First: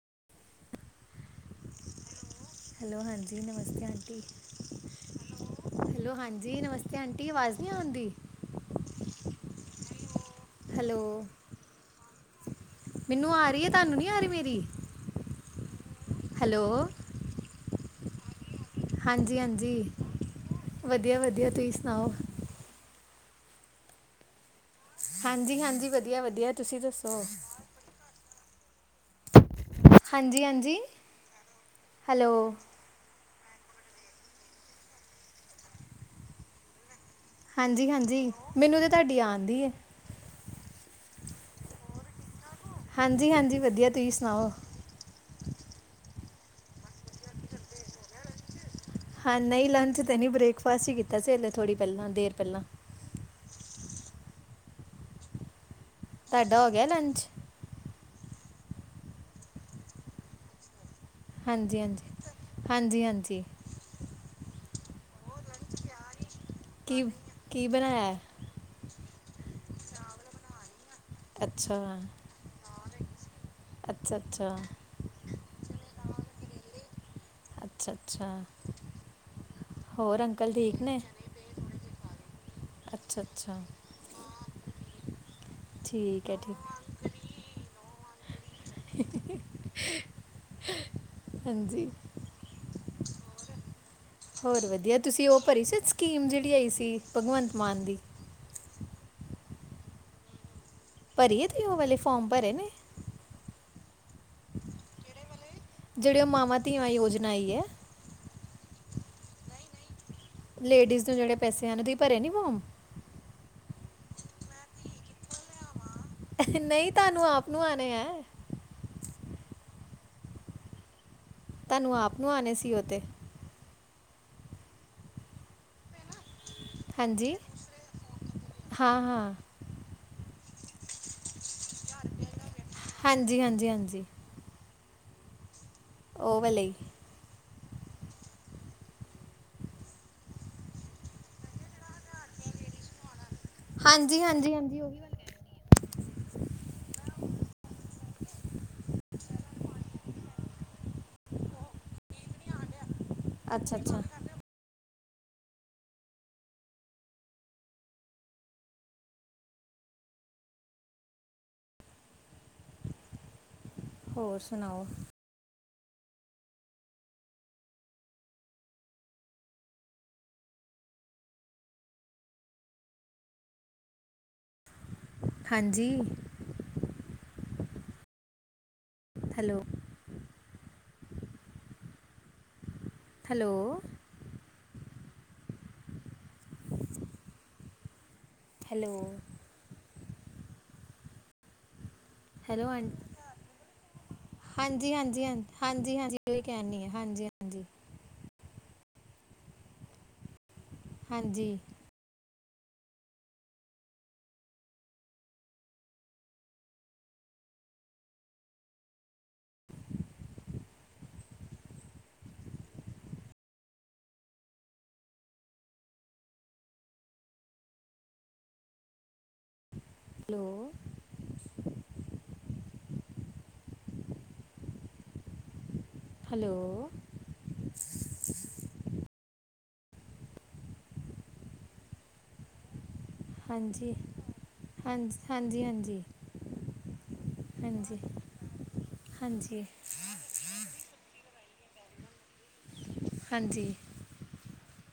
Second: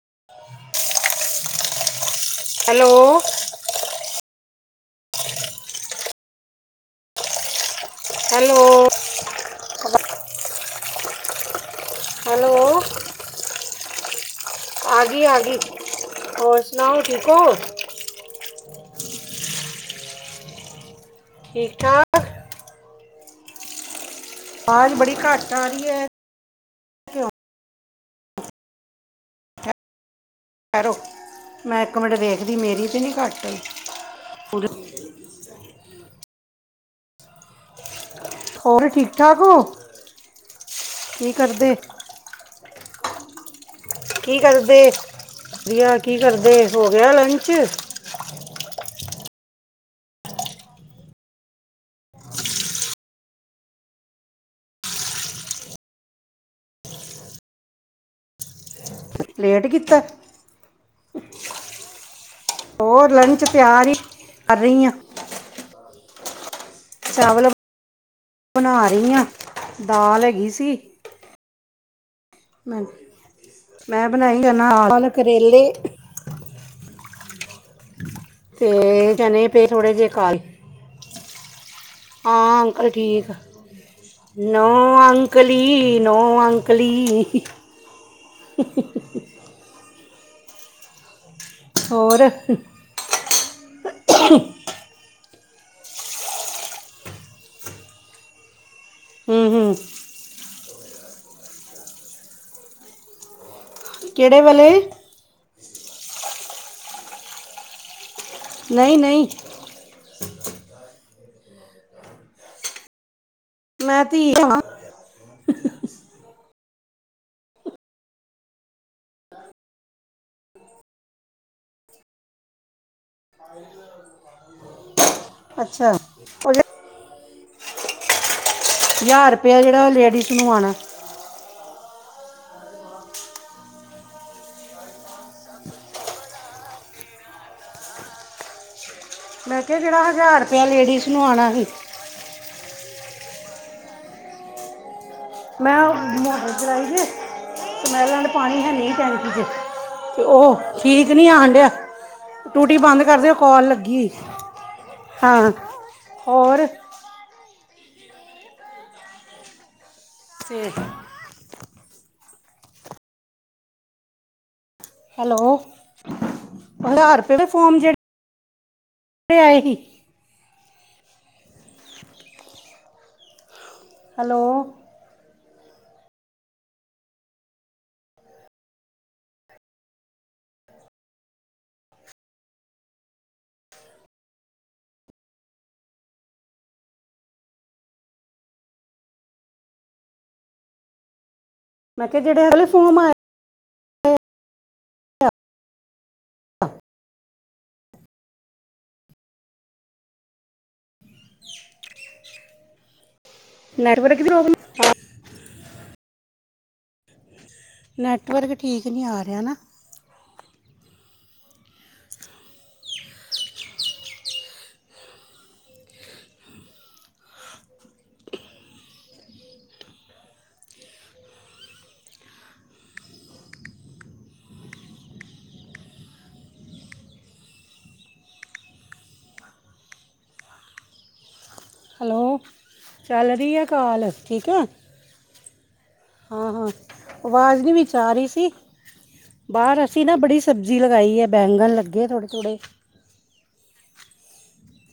[unintelligible] Hello ਹਾਂਜੀ ਨਮਸਤੇ aunty. Hello ਹਾਂਜੀ, ਨਮਸਤੇ ਆਂਟੀ ਅਵਾਜ਼ ਨੀ ਆਦੀ। ਹੈਲੋ। ਹੈਲੋ। ਹੈਲੋ। ਮੈਨੂੰ ਆ ਰਹੀ ਹੈ, ਤੁਹਾਨੂੰ ਨੀ ਆ ਰਹੀ ਮੇਰੀ। ਆਗੀ-ਆਗੀ ਹੋਰ ਹੈਲੋ ਸੁਣਾਓ ਠੀਕ ਹੋ? ਹਾਂਜੀ-ਹਾਂਜੀ। ਵਧੀਆ-ਵਧੀਆ, ਤੁਸੀ ਠੀਕ ਸੁਣਾਓ? ਠਾਕ ਵਾਜ਼ ਬੜੀ ਘੱਟ ਹਾਂਜੀ ਆ ਰੀ ਹਾਂਜੀ ਐ। ਵਧੀਆ ਵਧੀਆ ਤੁਸੀਂ ਦੱਸੋ? ਹਾਂਜੀ ਹਾਂਜੀ ਠੇਹਰੋ ਮੈਂ ਏਕ ਮਿੰਟ ਹੈਲੋ ਦੇਖਦੀ ਮੇਰੀ ਤੇ ਨੀ ਘੱਟ। [unintelligible] ਹਾਂਜੀ-ਹਾਂਜੀ। ਹੋਰ ਠੀਕ ਠਾਕ ਹੋ, ਕੀ ਕਰਦੇ? ਹਾਂਜੀ-ਹਾਂਜੀ ਵਧੀਆ। ਤੁਸੀਂ ਕੀ ਸੁਣਾਓ ਕਰਦੇ? ਵਿਆ ਕੀ ਕਰਦੇ, ਹੋ ਗਿਆ ਲੰਚ? ਹਾਂ ਨਹੀ ਲੰਚ ਤੇ ਨੀ ਬ੍ਰੇਕਫਾਸਟ ਈ ਕੀਤਾ ਸੀ, ਹਲੇ ਥੋੜ੍ਹੀ ਪਹਿਲਾਂ ਦੇਰ ਪਹਿਲਾਂ। ਤਾਡਾ ਹੋ ਗਿਆ ਲੰਚ? ਲੇਟ ਕੀਤਾ। ਹੋਰ ਹਾਂਜੀ-ਹਾਂਜੀ-ਹਾਂਜੀ-ਹਾਂਜੀ। ਲੰਚ ਤਿਆਰ ਹੀ ਕਰ ਰਹੀ ਆਂ। ਕੀ ਚਾਵਲ ਕੀ ਬਣਾਇਆ ਹੈ? ਬਣਾ ਈ ਆਂ ਦਾਲ ਹੈਗੀ ਸੀ। ਅੱਛਾ। ਮੈਂ ਅੱਛਾ ਅੱਛਾ ਬਣਾਈ ਨਾਲ ਕਰੇਲੇ। ਅੱਛਾ। ਅੱਛਾ ਤੇ ਚਣੇ ਪਏ ਥੋੜੇ ਜੇ ਹੋਰ ਕਾਲੇ, ਅੰਕਲ ਠੀਕ ਨੇ ਹਾਂ। ਚਲ ਅੱਛਾ ਠੀਕ ਆ। ਅੱਛਾ ਨੌ ਅਂਕਲੀ ਨੌ ਠੀਕ ਹੈ ਠੀਕ ਅਂਕਲੀ [unintelligible] [unintelligible] ਹੋਰ। ਹੋਰ ਵਧੀਆ ਤੁਸੀ ਔ ਭਰੀ ਸੀ ਸਕੀਮ ਜੇੜੀ ਆਈ ਸੀ ਭਗਵੰਤ ਮਾਨ ਦੀ। ਹੂੰ-ਹੂੰ। ਭਰੀਏ ਤੁਹੀ ਔ ਵਾਲੇ ਫੋਮ ਭਰੇ ਨੇ? ਕਿਹੜੇ ਵਾਲੇ? ਜੇੜੇ ਔ ਮਾਵਾਂ ਧੀਆਂ ਯੋਜਨਾ ਆਈ ਐ। ਨਈ-ਨਈ। ਲੇਡੀਜ਼ ਨੂੰ ਜੇੜੇ ਪੈਸੇ ਆਣੇ, ਤੁਸੀ ਭਰੇ ਨੀ ਫੋਮ? ਮੈਂ ਧੀ ਆ। ਨਈ ਤੁਹਾਨੂੰ ਆਪ ਨੂੰ ਆਣੇ ਹੈ। ਤੁਹਾਨੂੰ ਆਪ ਨੂੰ ਆਣੇ ਸੀ ਓ ਤੇ। ਅੱਛਾ। ਹਾਂਜੀ- ਹਾਂ ਹਜ਼ਾਰ ਹਾਂ ਰੁਪਇਆ ਜੇੜਾ ਲੇਡੀਜ਼ ਨੂੰ ਆਣਾ। ਹਾਂਜੀ-ਹਾਂਜੀ-ਹਾਂਜੀ। ਓ ਵਾਲੇ। ਮੈਂ ਕਿਹਾ ਜੇੜਾ ਹਜ਼ਾਰ ਰੁਪਇਆ ਲੇਡੀਸ ਨੂੰ ਆਣਾ ਹੀ। ਹਾਂਜੀ-ਹਾਂਜੀ-ਹਾਂਜੀ ਓਹੀ ਵਾਲੇ ਮੈਂ ਓ ਮੋਟਰ ਚਲਾਈ ਜੇ- ਮਹਿਲਾਂ ਪਾਣੀ ਹੈਨੀ ਟੈਂਕੀ ਚ ਤੇ ਓਹ ਠੀਕ ਨੀ ਆ ਆਣ ਡਿਆ। ਟੂਟੀ ਬੰਦ ਕਰਦੋ ਕਾਲ ਅੱਛਾ ਲੱਗੀ ਅੱਛਾ ਹੋਈ। ਹਾਂ ਹੋਰ। ਤੇ- ਹੋਰ ਸੁਣਾਓ? ਹੈਲੋ, ਹਡਾਂਰ ਪੇ ਦੇ ਫੋਮ ਜੇੜੇ ਤੇ ਆਏ ਹੀ। ਹੈਲੋ- ਹਾਂਜੀ- ਹੈਲੋ- ਹੈਲੋ- ਹੈਲੋ- ਮੈਂ ਕਿਹਾ ਜਿਹੜੇ ਹਲੇ ਫੋਮ ਆਏ- ਹਾਂਜੀ-ਹਾਂਜੀ ਹ ਹਾਂਜੀ-ਹਾਂਜੀ ਉਹੀ ਕਹਿਣੀ ਆ ਹਾਂਜੀ-ਹਾਂਜੀ। ਹਾਂਜੀ। ਨੈਟ ਵਰਕ ਦੀ ਪਰੋਬਲਮ- ਨੈੱਟਵਰਕ ਠੀਕ ਨਹੀਂ ਆ ਰਿਹਾ ਨਾ- ਹੈਲੋ ਹੈਲੋ ਹੈਲੋ ਚੱਲ ਰਹੀ ਹੈ ਹਾਂਜੀ ਕਾਲ ਠੀਕ ਹੈ। ਹਾਂਜੀ ਹਾਂਜੀ ਹਾਂਜੀ ਹਾਂ ਹਾਂ ਆਵਾਜ਼ ਨੀ ਵਿਚ ਹਾਂਜੀ ਆ ਰਹੀ ਸੀ। ਹਾਂਜੀ ਬਾਹਰ ਅਸੀਂ ਨਾ ਬੜੀ ਸਬਜ਼ੀ ਲਗਾਈ ਹੈ ਬੈਗਣ ਲੱਗੇ ਥੋੜੇ ਥੋੜੇ। ਹਾਂਜੀ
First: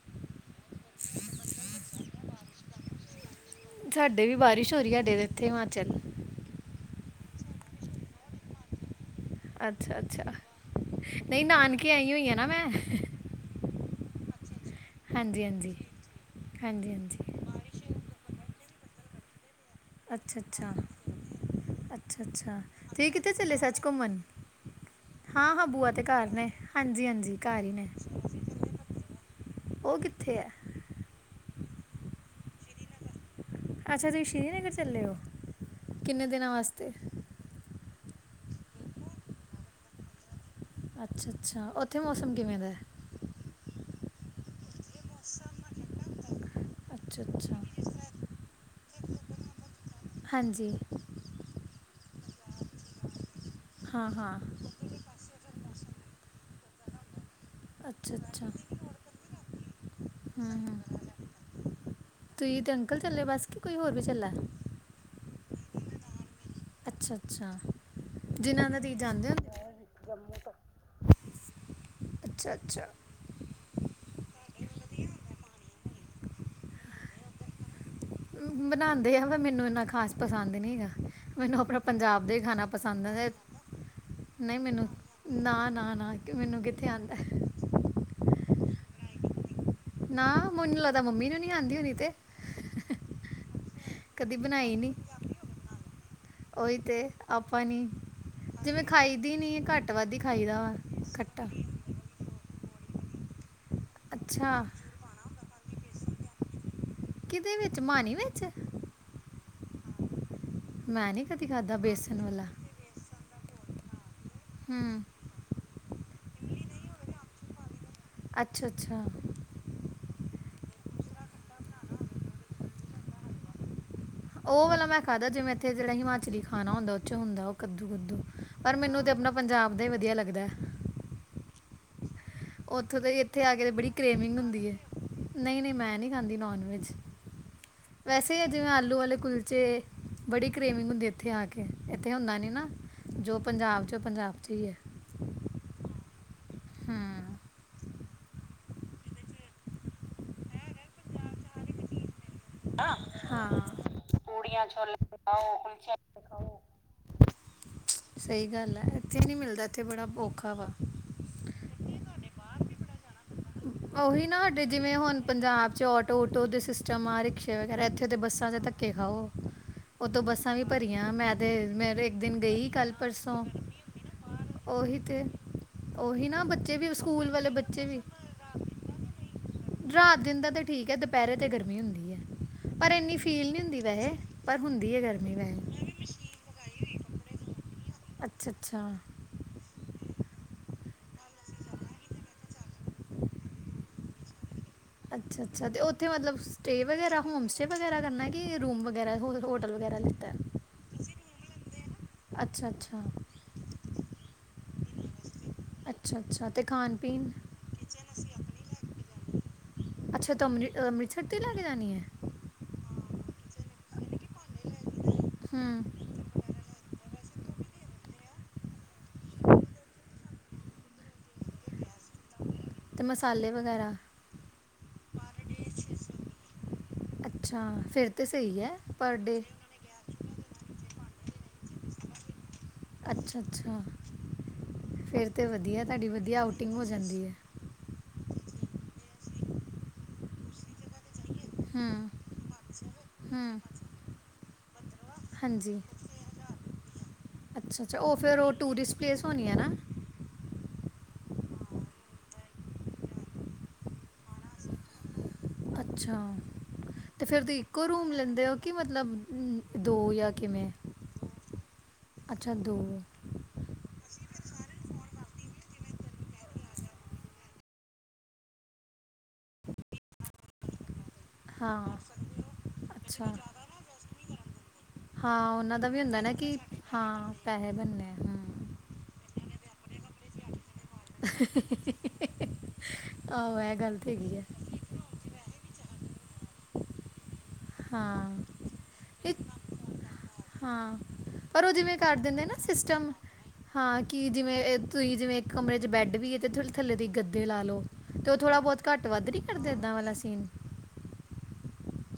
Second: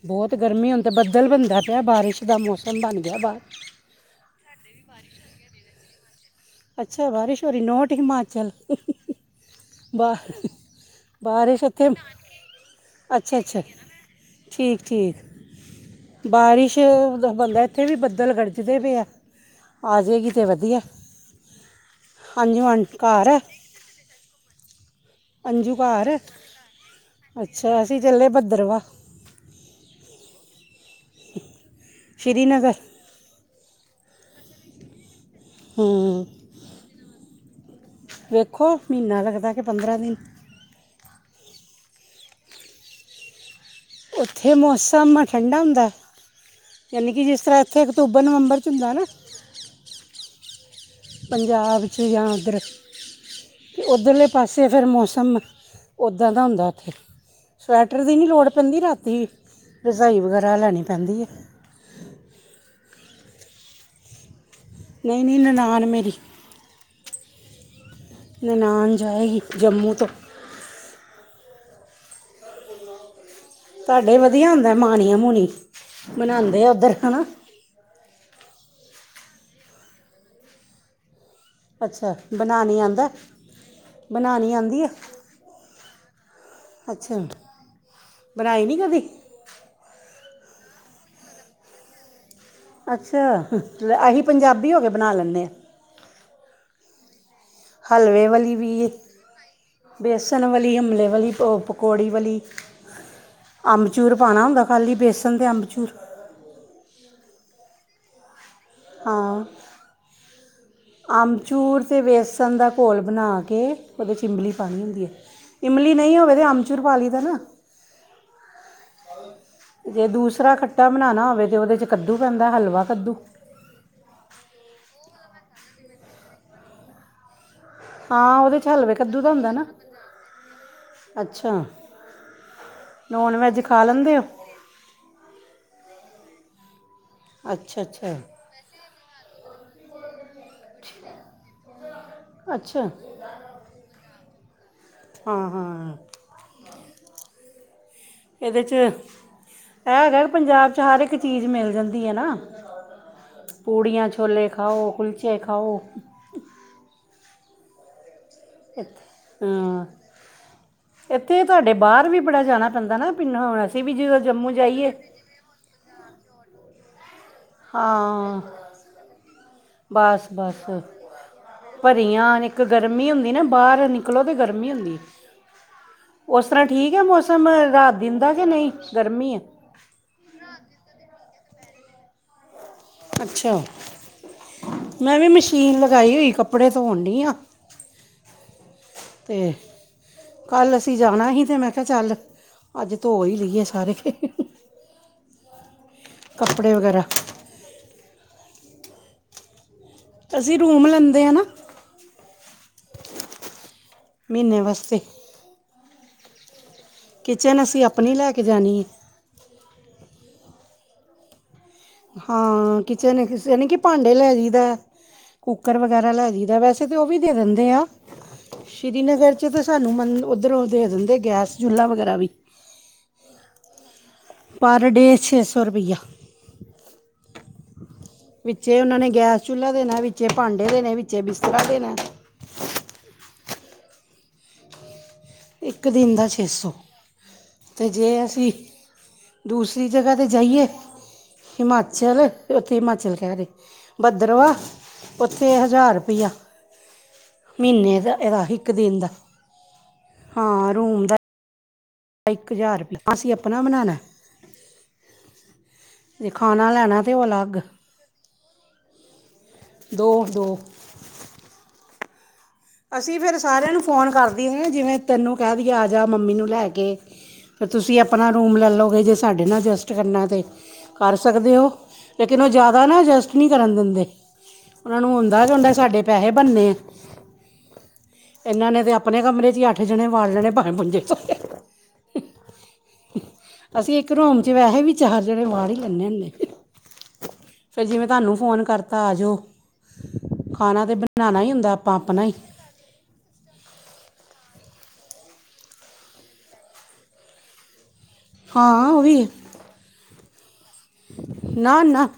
ਬਹੁਤ ਗਰਮੀ ਹੁੰਦੀ ਤੇ ਬੱਦਲ ਬਣਦਾ ਪਿਆ ਬਾਰਿਸ਼ ਦਾ ਮੌਸਮ ਬਣ ਗਿਆ ਬਾਹਰ। ਸਾਡੇ ਵੀ ਬਾਰਿਸ਼ ਹੋ ਰਹੀ ਸਾਡੇ ਇੱਥੇ ਹਿਮਾਚਲ। ਅੱਛਾ ਬਾਰਿਸ਼ ਹੋ ਰਹੀ ਨੋਟ ਹਿਮਾਚਲ। ਅੱਛਾ ਅੱਛਾ ਬਾਹ ਨਹੀਂ ਬਾਰਿਸ਼ ਉੱਥੇ ਨਾਨਕੇ ਆਈ ਹੋਈ ਆ ਨਾ ਮੈਂ ਅੱਛਾ ਅੱਛਾ ਠੀਕ ਠੀਕ ਹਾਂਜੀ ਹਾਂਜੀ ਬਾਰਿਸ਼ ਹਾਂਜੀ ਹਾਂਜੀ ਦਾ ਬੰਦਾ ਇੱਥੇ ਵੀ ਬੱਦਲ ਗਰਜ ਗਰਜਦੇ ਪਏ ਆ ਜਾਏਗੀ ਤੇ ਵਧੀਆ। ਅੱਛਾ-ਅੱਛਾ ਹਾਂਜੀ ਮਨ ਤੁਸੀ ਘਰ ਕਿੱਥੇ ਹੈ ਚੱਲੇ ਸੱਚ ਘੁੰਮਣ? ਹਾਂ-ਹਾਂ ਅੰਜੂ ਬੂਆ ਤੇ ਘਰ ਘੱਰ ਨੇ ਹਾਂਜੀ-ਹਾਂਜੀ ਘੱਰ ਹੀ ਅੱਛਾ ਨੇ- ਅਸੀਂ ਚੱਲੇ ਭੱਦਰਵਾ ਉਹ ਕਿੱਥੇ ਐ? ਸ਼੍ਰੀਨਗਰ- ਅੱਛਾ ਤੁਸੀਂ ਸ਼੍ਰੀਨਗਰ ਚੱਲੇ ਹੋ, ਹੂੰ ਕਿੰਨੇ ਦਿਨਾਂ ਵਾਸਤੇ? ਵੇਖੋ ਮਹੀਨਾ ਲੱਗਦਾ ਕੇ ਪੰਦਰਾਂ ਦਿਨ- ਅੱਛਾ-ਅੱਛਾ ਉੱਥੇ ਮੌਸਮ ਕਿਵੇਂ ਦਾ ਐ? ਉੱਥੇ ਮੌਸਮ ਠੰਡਾ ਹੁੰਦਾ ਯਾਨੀ ਕਿ ਅੱਛਾ ਜਿਸ ਤਰ੍ਹਾਂ ਅੱਛਾ ਇੱਥੇ ਅਕਤੂਬਰ ਨਵੰਬਰ ਹੁੰਦਾ ਨਾ- ਹਾਂਜੀ। ਪੰਜਾਬ 'ਚ ਜਾਂ ਉੱਧਰ ਹਾਂ ਉੱਧਰਲੇ ਹਾਂ ਪਾਸੇ ਫਿਰ ਮੌਸਮ- ਉੱਦਾਂ ਦਾ ਹੁੰਦਾ। ਉੱਥੇ ਸਵੈਟਰ ਅੱਛਾ ਦੀ ਨਹੀਂ ਅੱਛਾ ਲੋੜ ਹੂੰ ਪੈਂਦੀ ਰਾਤੀ। ਰਜਾਈ ਵਗੈਰਾ ਹੂੰ ਲੈਣੀ ਪੈਂਦੀ ਹੈ? ਤੁਸੀਂ ਤੇ ਅੰਕਲ ਚੱਲੇ ਬਸ ਕੀ ਕੋਈ ਹੋਰ ਵੀ ਚਲਾ? ਨਹੀਂ ਨਹੀਂ ਨਨਾਾਨ ਮੇਰੀ। ਅੱਛਾ ਅੱਛਾ ਜਿਨ੍ਹਾਂ ਦਾ ਨਨਾਨ ਤੁਸੀਂ ਜਾਂਦੇ ਜਾਏਗੀ ਹੁੰਦੇ ਹੋ? ਜੰਮੂ ਤੋਂ। ਅੱਛਾ ਅੱਛਾ ਸਾਡੇ ਵਧੀਆ ਹੁੰਂਦਾ ਮਾਣੀਆ ਮੁੂਨੀ ਮਨਾਉਂਦੇ ਆ ਉੱਧਰ ਹੈ ਨਾ। ਬਣਾਉਂਦੇ ਆ ਪਰ ਮੈਨੂੰ ਇੰਨਾ ਖਾਸ ਪਸੰਦ ਨਾਹੀ ਹੈਗਾ। ਮੈਨੂੰ ਆਪਣਾ ਅੱਛਾ ਪੰਜਾਬ ਦਾ ਹੀ ਖਾਣਾ ਬਣਾਣੀ ਪਸੰਦ ਆਂਦਾ ਹੈ। ਬਣਾਣੀ ਨਹੀਂ ਆਂਦੀ ਮੈਨੂੰ ਆ ਨਾ ਨਾ ਨਾ ਮੈਨੂੰ ਕਿੱਥੇ ਅੱਛਾ ਆਉਂਦਾ। ਬਣਾਈ ਨੀ ਕਦੀ? ਨਾ ਮੈਨੂੰ ਲਗਦਾ ਮੰਮੀ ਨੂੰ ਨੀ ਆਂਦੀ ਹੋਣੀ ਤੇ। ਅੱਛਾ ਅਸੀਂ ਕਦੀ ਪੰਜਾਬੀ ਬਣਾਈ ਹੋ ਕੇ ਨਹੀਂ ਬਣਾ ਲੈਂਦੇ ਆ। ਉਹੀ ਤੇ ਆਪਾਂ ਨਹੀਂ ਹਲਵੇ ਵਾਲੀ ਜਿਵੇਂ ਵੀ ਖਾਈਦੀ ਨਹੀਂ ਹੈ ਘੱਟ ਵੱਧ ਹੀ ਬੇਸਣ ਖਾਈਦਾ ਵਾਲੀ ਵਾ ਹਲਵੇ ਵਾਲੀ ਖੱਟਾ ਪਕੌੜੀ ਵਾਲੀ ਅੰਬਚੂੂਰ ਪਾਣਾ ਅੱਛਾ ਹੁੰਦਾ ਖਾਲੀ ਬੇਸਨ ਤੇ ਅੰਬਚੂੂਰ। ਕਿਹਦੇ ਵਿੱਚ? ਮਾਣੀ ਵਿੱਚ? ਹਾ ਮੈਂ ਨਹੀਂ ਕਦੀ ਖਾਦਾ ਅਮਚੂਰ ਤੇ ਬੇਸਨ ਵਾਲਾ ਵੇਸਣ ਦਾ ਘੋਲ ਬਣਾ ਕੇ। ਉਹਦੇ ਚ ਇਮੰਲੀ ਪਉਣੀ ਹੁੰਦੀ ਹੂੰ ਏ, ਇਮਲੀ ਨਹੀਂ ਹੋਵੇ ਤਾਂ ਅਮਚੂਰ ਪਾ ਲਈ ਦਾ ਨਾ। ਅੱਛਾ ਅੱਛਾ। ਜੇ ਦੂਸਰਾ ਖੱਟਾ ਬਣਾਉਣਾ ਹੋਵੇ ਤਾਂ ਉਹਦੇ ਚ ਕੱਦੂ ਪੈਂਦਾ, ਹਲਵਾ ਕੱਦੂ। ਉਹ ਵਾਲਾ ਮੈਂ ਖਾਦਾ ਜਿਵੇਂ ਇੱਥੇ ਜਿਹੜਾ ਹਿਮਾਚਲੀ ਖਾਣਾ ਹੁੰਦਾ ਔਧੇ ਚ ਹੁੰਦਾ। ਕੱਦੂ ਕੱਦੂ ਹਾਂ ਉਹਦੇ ਚ ਪਰ ਹਲਵੇ ਮੈਨੂੰ ਤੇ ਕੱਦੂ ਅਪਣਾ ਦਾ ਹੁੰਦਾ ਨਾ ਪੰਜਾਬ ਦਾ ਈ ਵਧੀਆ ਲੱਗਦਾ ਐ। ਅੱਛਾ ਓਥੋਂ ਤੋ ਨੋਨ ਇੱਥੇ ਆ ਵੈਜ ਕੇ ਖਾ ਬੜੀ ਲੈਂਦੇ ਹੋ ਕੇ੍ਮਿੰਗ ਹੁੰਦੀ ਏ। ਨਹੀਂ, ਨਹੀਂ ਮੈਂ ਨੀ ਖਾਂਦੀ ਨੋਨ- ਵੈਜ। ਅੱਛਾ ਅੱਛਾ ਵੈਸੇ ਏ ਜਿਵੇਂ ਆਲੂ ਵਾਲੇ ਕੁਲਚੇ। ਬੜੀ ਕੇ੍ਮਿੰਗ ਹੁੰਦੀ ਇੱਥੇ ਆ ਕੇ। ਇੱਥੇ ਹੁੰਦਾ ਨੀ ਨਾ, ਅੱਛਾ ਜੋ ਪੰਜਾਬ ਚ, ਪੰਜਾਬ ਚ ਹੀ ਹੈ। ਹਾਂ-ਹਾਂ, ਹੂੰ, ਇਹਦੇ ਚ ਇਹ ਹੇਗਾ ਨੀ ਪੰਜਾਬ ਚ ਹਰ ਇੱਕ ਚੀਜ਼ ਮਿਲ ਜਾਂਦੀ ਹੈ ਨਾ, ਹਾਂ ਪੂੜੀਆਂ ਚ ਛੋਲੇ ਖਾਓ, ਕੁਲਚੇ ਖਾਓ ਸਹੀ ਗੱਲ ਏ, ਇੱਥੇ ਨੀ ਮਿਲਦਾ, ਇੱਥੇ ਬੜਾ ਔਖਾ ਵਾ ਥੋੜਾ ਜਾਣਾ ਪੈਂਦਾ ਨਾ ਪਿੰਡਾਂ ਵਲ ਉਹੀ ਨਾ ਸਾਡੇ ਜਿਵੇਂ ਹੁਣ ਪੰਜਾਬ ਚ ਔਟੋ-ਔਟੋ ਦੇ ਸਿਸਟਮ ਆ ਰਹੇ ਰਿਕਸ਼ੇ ਵਗੈਰਾ ਇੱਥੇ ਤੇ ਬੱਸਾਂ ਚ ਧੱਕੇ ਖਾਓ। ਉਦੋਂ ਬੱਸਾਂ ਬਸ-ਬਸ ਵੀ ਭਰੀਆਂ ਮੈਂ ਤੇ ਮੇਰੇ ਭਰੀਆਂ ਦਿਨ ਇੱਕ ਗਈ ਕੱਲ ਗਰਮੀ ਹੁੰਦੀ ਨਾ ਪਰਸੋਂ ਬਾਹਰ ਨਿਕਲੋ ਤੇ ਗਰਮੀ ਹੁੰਦੀ ਉਹੀ ਤੇ ਉਹੀ ਨਾ ਉਸ ਤਰ੍ਹਾਂ ਬੱਚੇ ਵੀ ਠੀਕ ਹੈ ਸਕੂਲ ਮੌਸਮ ਵਾਲੇ ਰਾਤ-ਦਿਨ ਦਾ ਕਿ ਨਹੀ, ਗਰਮੀ ਏ ਰਾਤ-ਦਿਨ ਦਾ ਤੇ ਠੀਕ ਹੈ, ਦੁਪਹਿਰੇ ਤੇ ਗਰਮੀ ਹੁੰਦੀ ਹੈ। ਪਰ ਇਨੀ ਫੀਲ ਅੱਛਾ ਨਹੀਂ ਹੁੰਦੀ ਵੈਹੇ ਪਰ ਹੁੰਦੀ ਹੈ ਮੈਂ ਵੀ ਗਰਮੀ ਮਸ਼ੀਨ ਵੈਹੇ। ਲਗਾਈ ਹੋਈ ਕੱਪੜੇ ਧੋਣ ਡਈ ਆ। ਅੱਛਾ- ਅੱਛਾ। ਤੇ ਕੱਲ ਅਸੀਂ ਜਾਣਾ ਹੀ ਤੇ, ਮੈਂ ਕਿਹਾ ਚੱਲ ਅੱਜ ਧੋ ਹੀ ਲਈਏ ਸਾਰੇ। ਅੱਛਾ, ਅੱਛਾ ਤੇ ਉੱਥੇ ਮਤਲਬ ਸਟੇ ਵਗੈਰਾ, ਹੋਮ ਸਟੇ ਵਗੈਰਾ ਕਰਨਾ ਕਿ ਰੂਮ ਵਗੈਰਾ। ਵਗੈਰਾ ਲਿੱਤਾ ਹੈ? ਅਸੀਂ ਰੂਮ ਲੈਂਦੇ ਆ ਨਾ। ਅੱਛਾ ਅੱਛਾ। ਮਹੀਨੇ ਵਾਸਤੇ ਅੱਛਾ ਅੱਛਾ, ਤੇ ਖਾਣ ਪੀਣ ਕਿਚਨ ਅਸੀਂ ਆਪਣੀ ਲੈ ਕੇ ਜਾਣੀ ਏ। ਅੱਛਾ ਤਾਂ [unintelligible] ਹਾਂ ਕਿਚਨ ਯਾਨੀ ਕਿ ਭਾਂਡੇ ਲੈਜੀ ਦਾ ਕੁੱਕਰ ਹੂੰ ਵਗੈਰਾ ਲੈਜੀ ਦਾ ਵੈਸੇ ਉਹ ਵੀ ਦੇ ਦਿੰਦੇ ਆ ਸ੍ਰੀਨਗਰ ਚ ਤੇ ਸਾਨੂੰ ਮਨ ਓਧਰੋਂ ਦੇ ਦਿੰਦੇ ਗੈਸ ਚੁਲਾ ਵਗੈਰਾ ਵੀ ਤੇ ਮਸਾਲੇ ਵਗੈਰਾ ਛੇ ਸੌ ਰੁਪਈਆ ਅੱਛਾ, ਫਿਰ ਤਾਂ ਸਹੀ ਹੈ, ਵਿੱਚੇ ਉਹਨਾਂ ਨੇ ਪਰ ਡੇ ਗੈਸ ਚੁੱਲ੍ਹਾ ਦੇਣਾ ਵਿੱਚੇ ਭਾਂਡੇ ਵੀ ਨੇ ਵਿੱਚੇ ਬਿਸਤਰਾ ਦੇਨਾ। ਅੱਛਾ-ਅੱਛਾ। ਇੱਕ ਦਿਨ ਦਾ ਛੇ ਸੌ, ਹੈ ਤੇ ਜੇ ਅਸੀ ਦੂਸਰੀ ਜਗ੍ਹਾ ਤੇ ਜਾਈਏ ਹੂੰ ਹਿਮਾਚਲ ਉੱਥੇ ਹਿਮਾਚਲ ਕਹ ਰਹੀ, ਹੂੰ ਭਦੱਰਵਾ ਉਥੇ ਹਜ਼ਾਰ ਰੁਪਇਆ। ਅੱਛਾ-ਅੱਛਾ, ਮਹੀਨੇ ਦਾ ਉਹ ਫਿਰ ਇਹਦਾ ਉਹ ਇੱਕ ਟੂਰਿਸਟ ਦਿਨ ਦਾ ਪਲੇਸ ਹੋਣੀ ਹੈ ਨਾ। ਹਾਂ, ਰੂਮ ਦਾ ਇੱਕ ਹਜ਼ਾਰ ਰਪੀ, ਅਸੀਂ ਆਪਣਾ ਬਣਾਣਾ। ਅੱਛਾ ਉਹ ਤੇ ਫੇਰ ਅਲੱਗ ਤੁਸੀਂ ਇੱਕੋ ਰੂਮ ਲੈਂਦੇ ਹੋ ਕਿ ਮਤਲਬ ਮ, ਦੋ ਜਾਂ ਦੋ-ਦੋ। ਕਿਵੇਂ ਅੱਛਾ ਦੋ। ਨੂੰ ਫੋਨ ਕਰਦੀ ਏ ਜਿਵੇਂ ਤੈਨੂੰ ਕਹਿ ਦਈਏ ਆ ਜਾ ਮੰਮੀ ਨੂੰ ਲੈ ਕੇ। ਫੇਰ ਤੁਸੀਂ ਆਪਣਾ ਰੂਮ ਲੈ ਲਓਗੇ ਜੇ ਸਾਡੇ ਨਾਲ ਅਡਜਸਟ ਕਰਨਾ ਤੇ ਕਰ ਸਕਦੇ ਹੋ ਹਾਂ ਲੇਕਿਨ ਉਹ ਜ਼ਿਆਦਾ ਨਾ ਐਡਜਸਟ ਅੱਛਾ ਨੀ ਕਰਨ ਦਿੰਦੇ। ਉਹਨਾ ਨੂੰ ਹੁੰਦਾ ਹਾਂ ਹੁਣ ਤੇ ਉਹਨਾਂ ਦਾ ਵੀ ਸਾਡੇ ਹੁੰਦਾ ਪੈਸੇ ਨਾ ਕਿ ਬੰਨੇ ਆ। ਹਾਂ ਪੈਸੇ ਬਣਨੇ ਅ ਇਹਨਾਂ ਨੇ ਤੇ ਆਪਣੇ ਕਮਰੇ ਚ ਅੱਠ ਜਣੇ ਵਾਰ ਲੇਣੇ ਭਾਵੇਂ ਭੁੰਜੇ। ਆਹੋ ਇਹ ਅਸੀਂ ਗੱਲ ਇੱਕ ਤੇ ਹੈਗੀ ਰੋਮ ਹੈ ਚ ਵੈਸੇ ਵੀ ਚਾਰ ਜਣੇ ਵਾਰ ਪ੍ਹੀ ਲੇ ਹੁੰਦੇ। ਫਿਰ ਜਿਵੇਂ ਤੁਹਾਨੂੰ ਹਾਂ ਫ਼ੋਨ ਕਰਤਾ ਆ ਇਹ ਜਾਓ, ਖਾਣਾ ਤਾਂ ਹਾਂ ਬਨਾਣਾ ਹੀ ਪਰ ਹੁੰਦਾ ਉਹ ਆਪਾਂ ਜਿਵੇਂ ਕਰ ਆਪਣਾ ਹੀ। ਦਿੰਦੇ ਨਾ ਸਿਸਟਮ ਹਾਂ ਕਿ ਜਿਵੇਂ ਤੁਹੀਂ ਜਿਵੇਂ ਇੱਕ ਕਮਰੇ ਚ ਬੈਡ ਵੀ ਹੈ ਤੇ ਥੋੜੀ ਥੱਲੇ ਦੇ ਗੱਦੇ ਲਾ ਲਓ। ਤੇ ਉਹ ਥੋੜ੍ਹਾ ਬਹੁਤ ਹਾਂ ਉਹ ਘੱਟ ਵੀ ਵੱਧ ਨੀ ਕਰਦੇ ਏਦਾਂ ਵਾਲਾ ਸੀਨ। ਨਾ ਨਾ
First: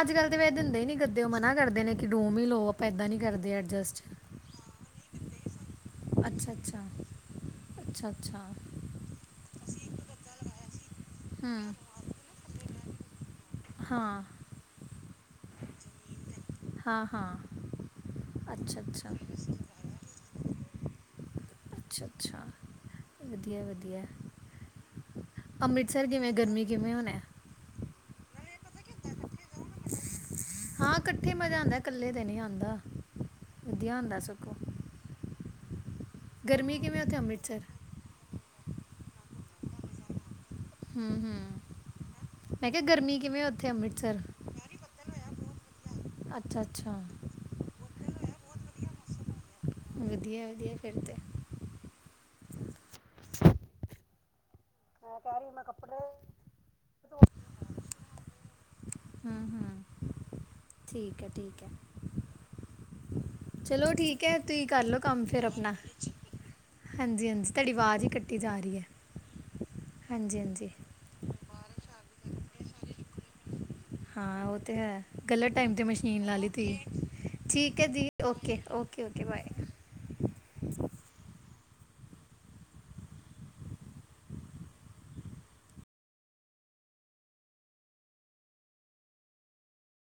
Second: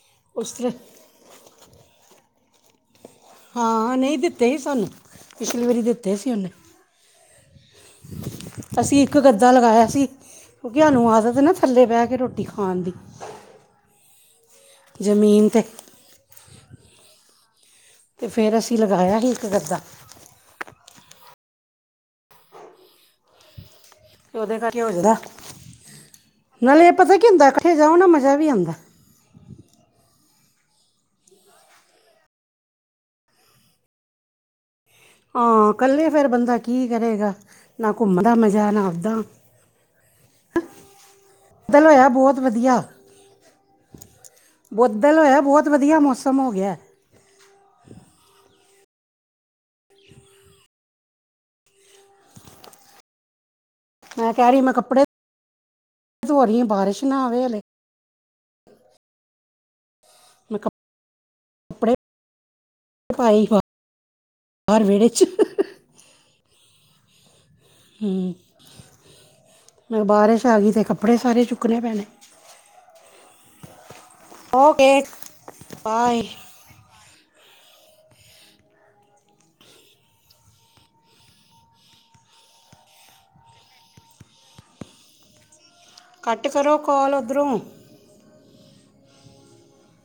ਅੱਜ-ਕੱਲ ਤੇ ਵੇਸੇ ਉਸ ਤਰ੍ਹਾਂ ਦਿੰਦੇ ਹੀ ਨੀ ਗੱਦੇ ਉਹ ਮਨਾ ਕਰਦੇ ਨੇ ਕਿ ਰੂਮ ਹੀ ਲੋਓ ਆਪ ਇਦਾਂ ਨੀ ਹਾਂ ਨਹੀਂ ਦਿੱਤੇ ਸੀ ਸਾਨੂੰ, ਪਿਛਲੀ ਵਾਰੀ ਦਿੱਤੇ ਸੀ ਉਹਨੇ। ਅੱਛਾ ਅੱਛਾ ਅੱਛਾ ਅੱਛਾ ਅਸੀਂ ਇੱਕ ਗੱਦਾ ਲਗਾਇਆ ਸੀ ਕਿਉਂਕਿ ਸਾਨੂੰ ਆਦਤ ਨਾ ਹੂੰ ਥੱਲੇ ਬਹਿ ਕੇ ਰੋਟੀ ਖਾ ਖਾਣ ਦੀ। ਹਾਂ। ਜ਼ਮੀਨ ਤੇ ਹਾਂ-ਹਾਂ। ਤੇ ਫਿਰ ਅਸੀਂ ਲਗਾਇਆ ਹੀ ਇੱਕ ਗੱਦਾ। ਅੱਛਾ-ਅੱਛਾ, ਵਧੀਆ ਵਧੀਆ। ਉਹਦੇ ਕਰਕੇ ਹੋਜਦਾ ਅੰਮ੍ਰਿਤਸਰ ਕਿਵੇਂ ਗਰਮੀ ਨਾਲੇ ਕਿਵੇਂ ਹੋਣਾ ਪਤਾ ਹੈ? ਕੀ ਹੁੰਦਾ ਜਾਓ ਨਾ ਮਜ਼ਾ ਵੀ ਆਂਦਾ। ਹਾਂ ਇਕੱਠੇ ਮਜਾ ਆਂਦਾ, ਕੱਲੇ ਤੇ ਨੀ ਆਂਦਾ ਵਧੀਆ ਹੁੰਦਾ ਸਗੋਂ। ਹਾਂ ਇਕੱਲੇ ਫੇਰ ਬੰਦਾ ਗਰਮੀ ਕੀ ਕਿਵੇਂ ਉੱਥੇ ਕਰੇਗਾ ਅੰਮ੍ਰਿਤਸਰ ਨਾ ਘੁੰਮਦਾ ਮੈਂ ਜਾਣਾ ਆਪ ਦਾ ਹੂ-ਹੂ, ਬੱਦਲ ਹੋਇਆ ਬਹੁਤ ਮੈਂ ਕਿਹਾ ਵਧੀਆ ਗਰਮੀ ਕਿਵੇਂ ਓਥੇ ਅੰਮ੍ਰਿਤਸਰ। ਬੱਦਲ ਹੋਇਆ ਬਹੁਤ ਵਧੀਆ ਮੌਸਮ ਹੋ ਅੱਛਾ ਗਿਆ। ਅੱਛਾ ਵਧੀਆ-ਵਧੀਆ ਫਿਰਤੇ। ਮੈਂ ਕਹਿ ਰਹੀ, ਮੈਂ ਕੱਪੜੇ ਧੋ ਰਹੀ ਆ, ਬਾਰਿਸ਼ ਨਾ ਆਵੇ ਹਲੇ। ਹੂੰ ਹੂੰ ਮੈਂ ਕੱਪ- ਠੀਕ ਹੈ, ਠੀਕ ਹੈ। ਕੱਪੜੇ ਪਾਈ ਚਲੋ ਠੀਕ ਹੈ, ਤੁਸੀਂ ਬਾਹਰ ਕਰਲੋ ਵਿਹੜੇ ਕੰਮ 'ਚ ਫਿਰ ਆਪਣਾ ਹਾਂਜੀ-ਹਾਂਜੀ। ਹੂੰ, ਮੈਂ ਹਾਂਜੀ ਬਾਰਿਸ਼ ਆ ਹਾਂਜੀ ਗਈ ਤੇ ਕੱਪੜੇ ਸਾਰੇ ਚੁੱਕੇ ਚੁੱਕਣੇ ਪੈਣੇ। ਹਾਂ ਉਹ ਤੇ ਓਕੇ ਹੈ, ਗਲਤ ਟਾਈਮ ਤੇ ਬਾਏ ਮਸ਼ੀਨ ਲਾ ਲਈ ਤੁਸੀਂ। ਠੀਕ ਹੈ ਦੀ, ਓਕੇ-ਓਕੇ-ਓਕੇ ਬਾਏ। ਕੱਟ ਕਰੋ ਕਾਲ ਉੱਧਰੋਂ।